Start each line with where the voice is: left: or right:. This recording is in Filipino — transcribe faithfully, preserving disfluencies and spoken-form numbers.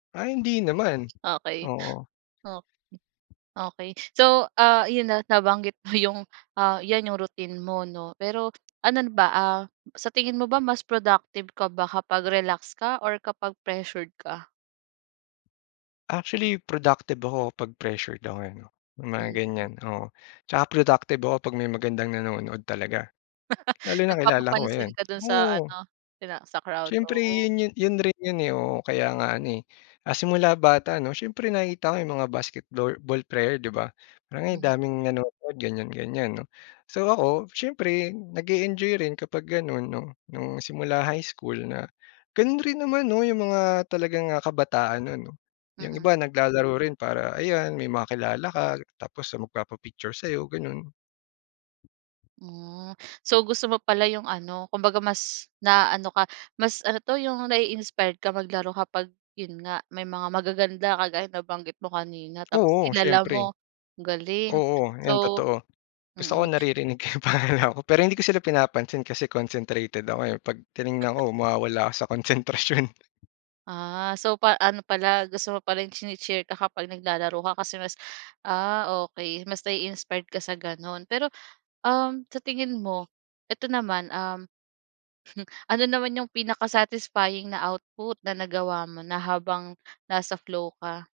left: Ay, hindi naman,
right: Okey.
left: oo.
right: O okey. So, ah, yun, ah, nabanggit mo yung, ah, yan yung routine mo no, pero anon ba, ah, sa tingin mo ba mas productive ka ba kapag relax ka or kapag pressured ka?
left: Actually productive ako pag pressured ako, eh, 'no. Yung mga
right: Mhm.
left: ganyan, oo. Tsaka productive ako pag may magandang nanonood talaga, lalo na kilala ko
right: Nagpapapansin
left: ayan,
right: ka dun sa
left: oo.
right: ano ina sa crowd,
left: Siyempre
right: oh.
left: yun yun yun rin yun, eh, oo. Kaya nga ano, eh, ah, simula bata 'no, siyempre nakita ko yung mga basketbor ball player di ba, "ay
right: Mhm.
left: daming nanonood," ganyan ganyan 'no. So ako siyempre nag-e-enjoy rin kapag ganun 'no, nung simula high school na ganun rin naman 'no, yung mga talagang kabataan nun 'no, yung
right: Mm.
left: iba naglalaro rin para ayan may makilala ka, tapos magpapa-picture sayo ganon.
right: Hmm, so gusto mo pala yung ano kumbaga mas naaano ka, mas ano 'to yung nai-inspired ka maglaro kapag yun nga, may mga magaganda kagaya ng nabanggit mo kanina tapos
left: Oo
right: kilala
left: siyempre.
right: mo? Galing
left: Oo, yun
right: so
left: totoo. Gusto ko
right: mm.
left: naririnig ko yung pangalan ko, pero hindi ko sila pinapansin kasi concentrated ako, eh. Pag tiningnan ko mawawala ako sa konsentrasyon.
right: Ah, so pa ano pala, gusto mo pala yung chini-cheer ka kapag naglalaro ka kasi mas ah, okey. Mas nai-inspired ka sa ganon. Pero, um, sa tingin mo eto naman, um Ano naman yung pinaka-satisfying na output na nagawa mo na habang nasa flow ka?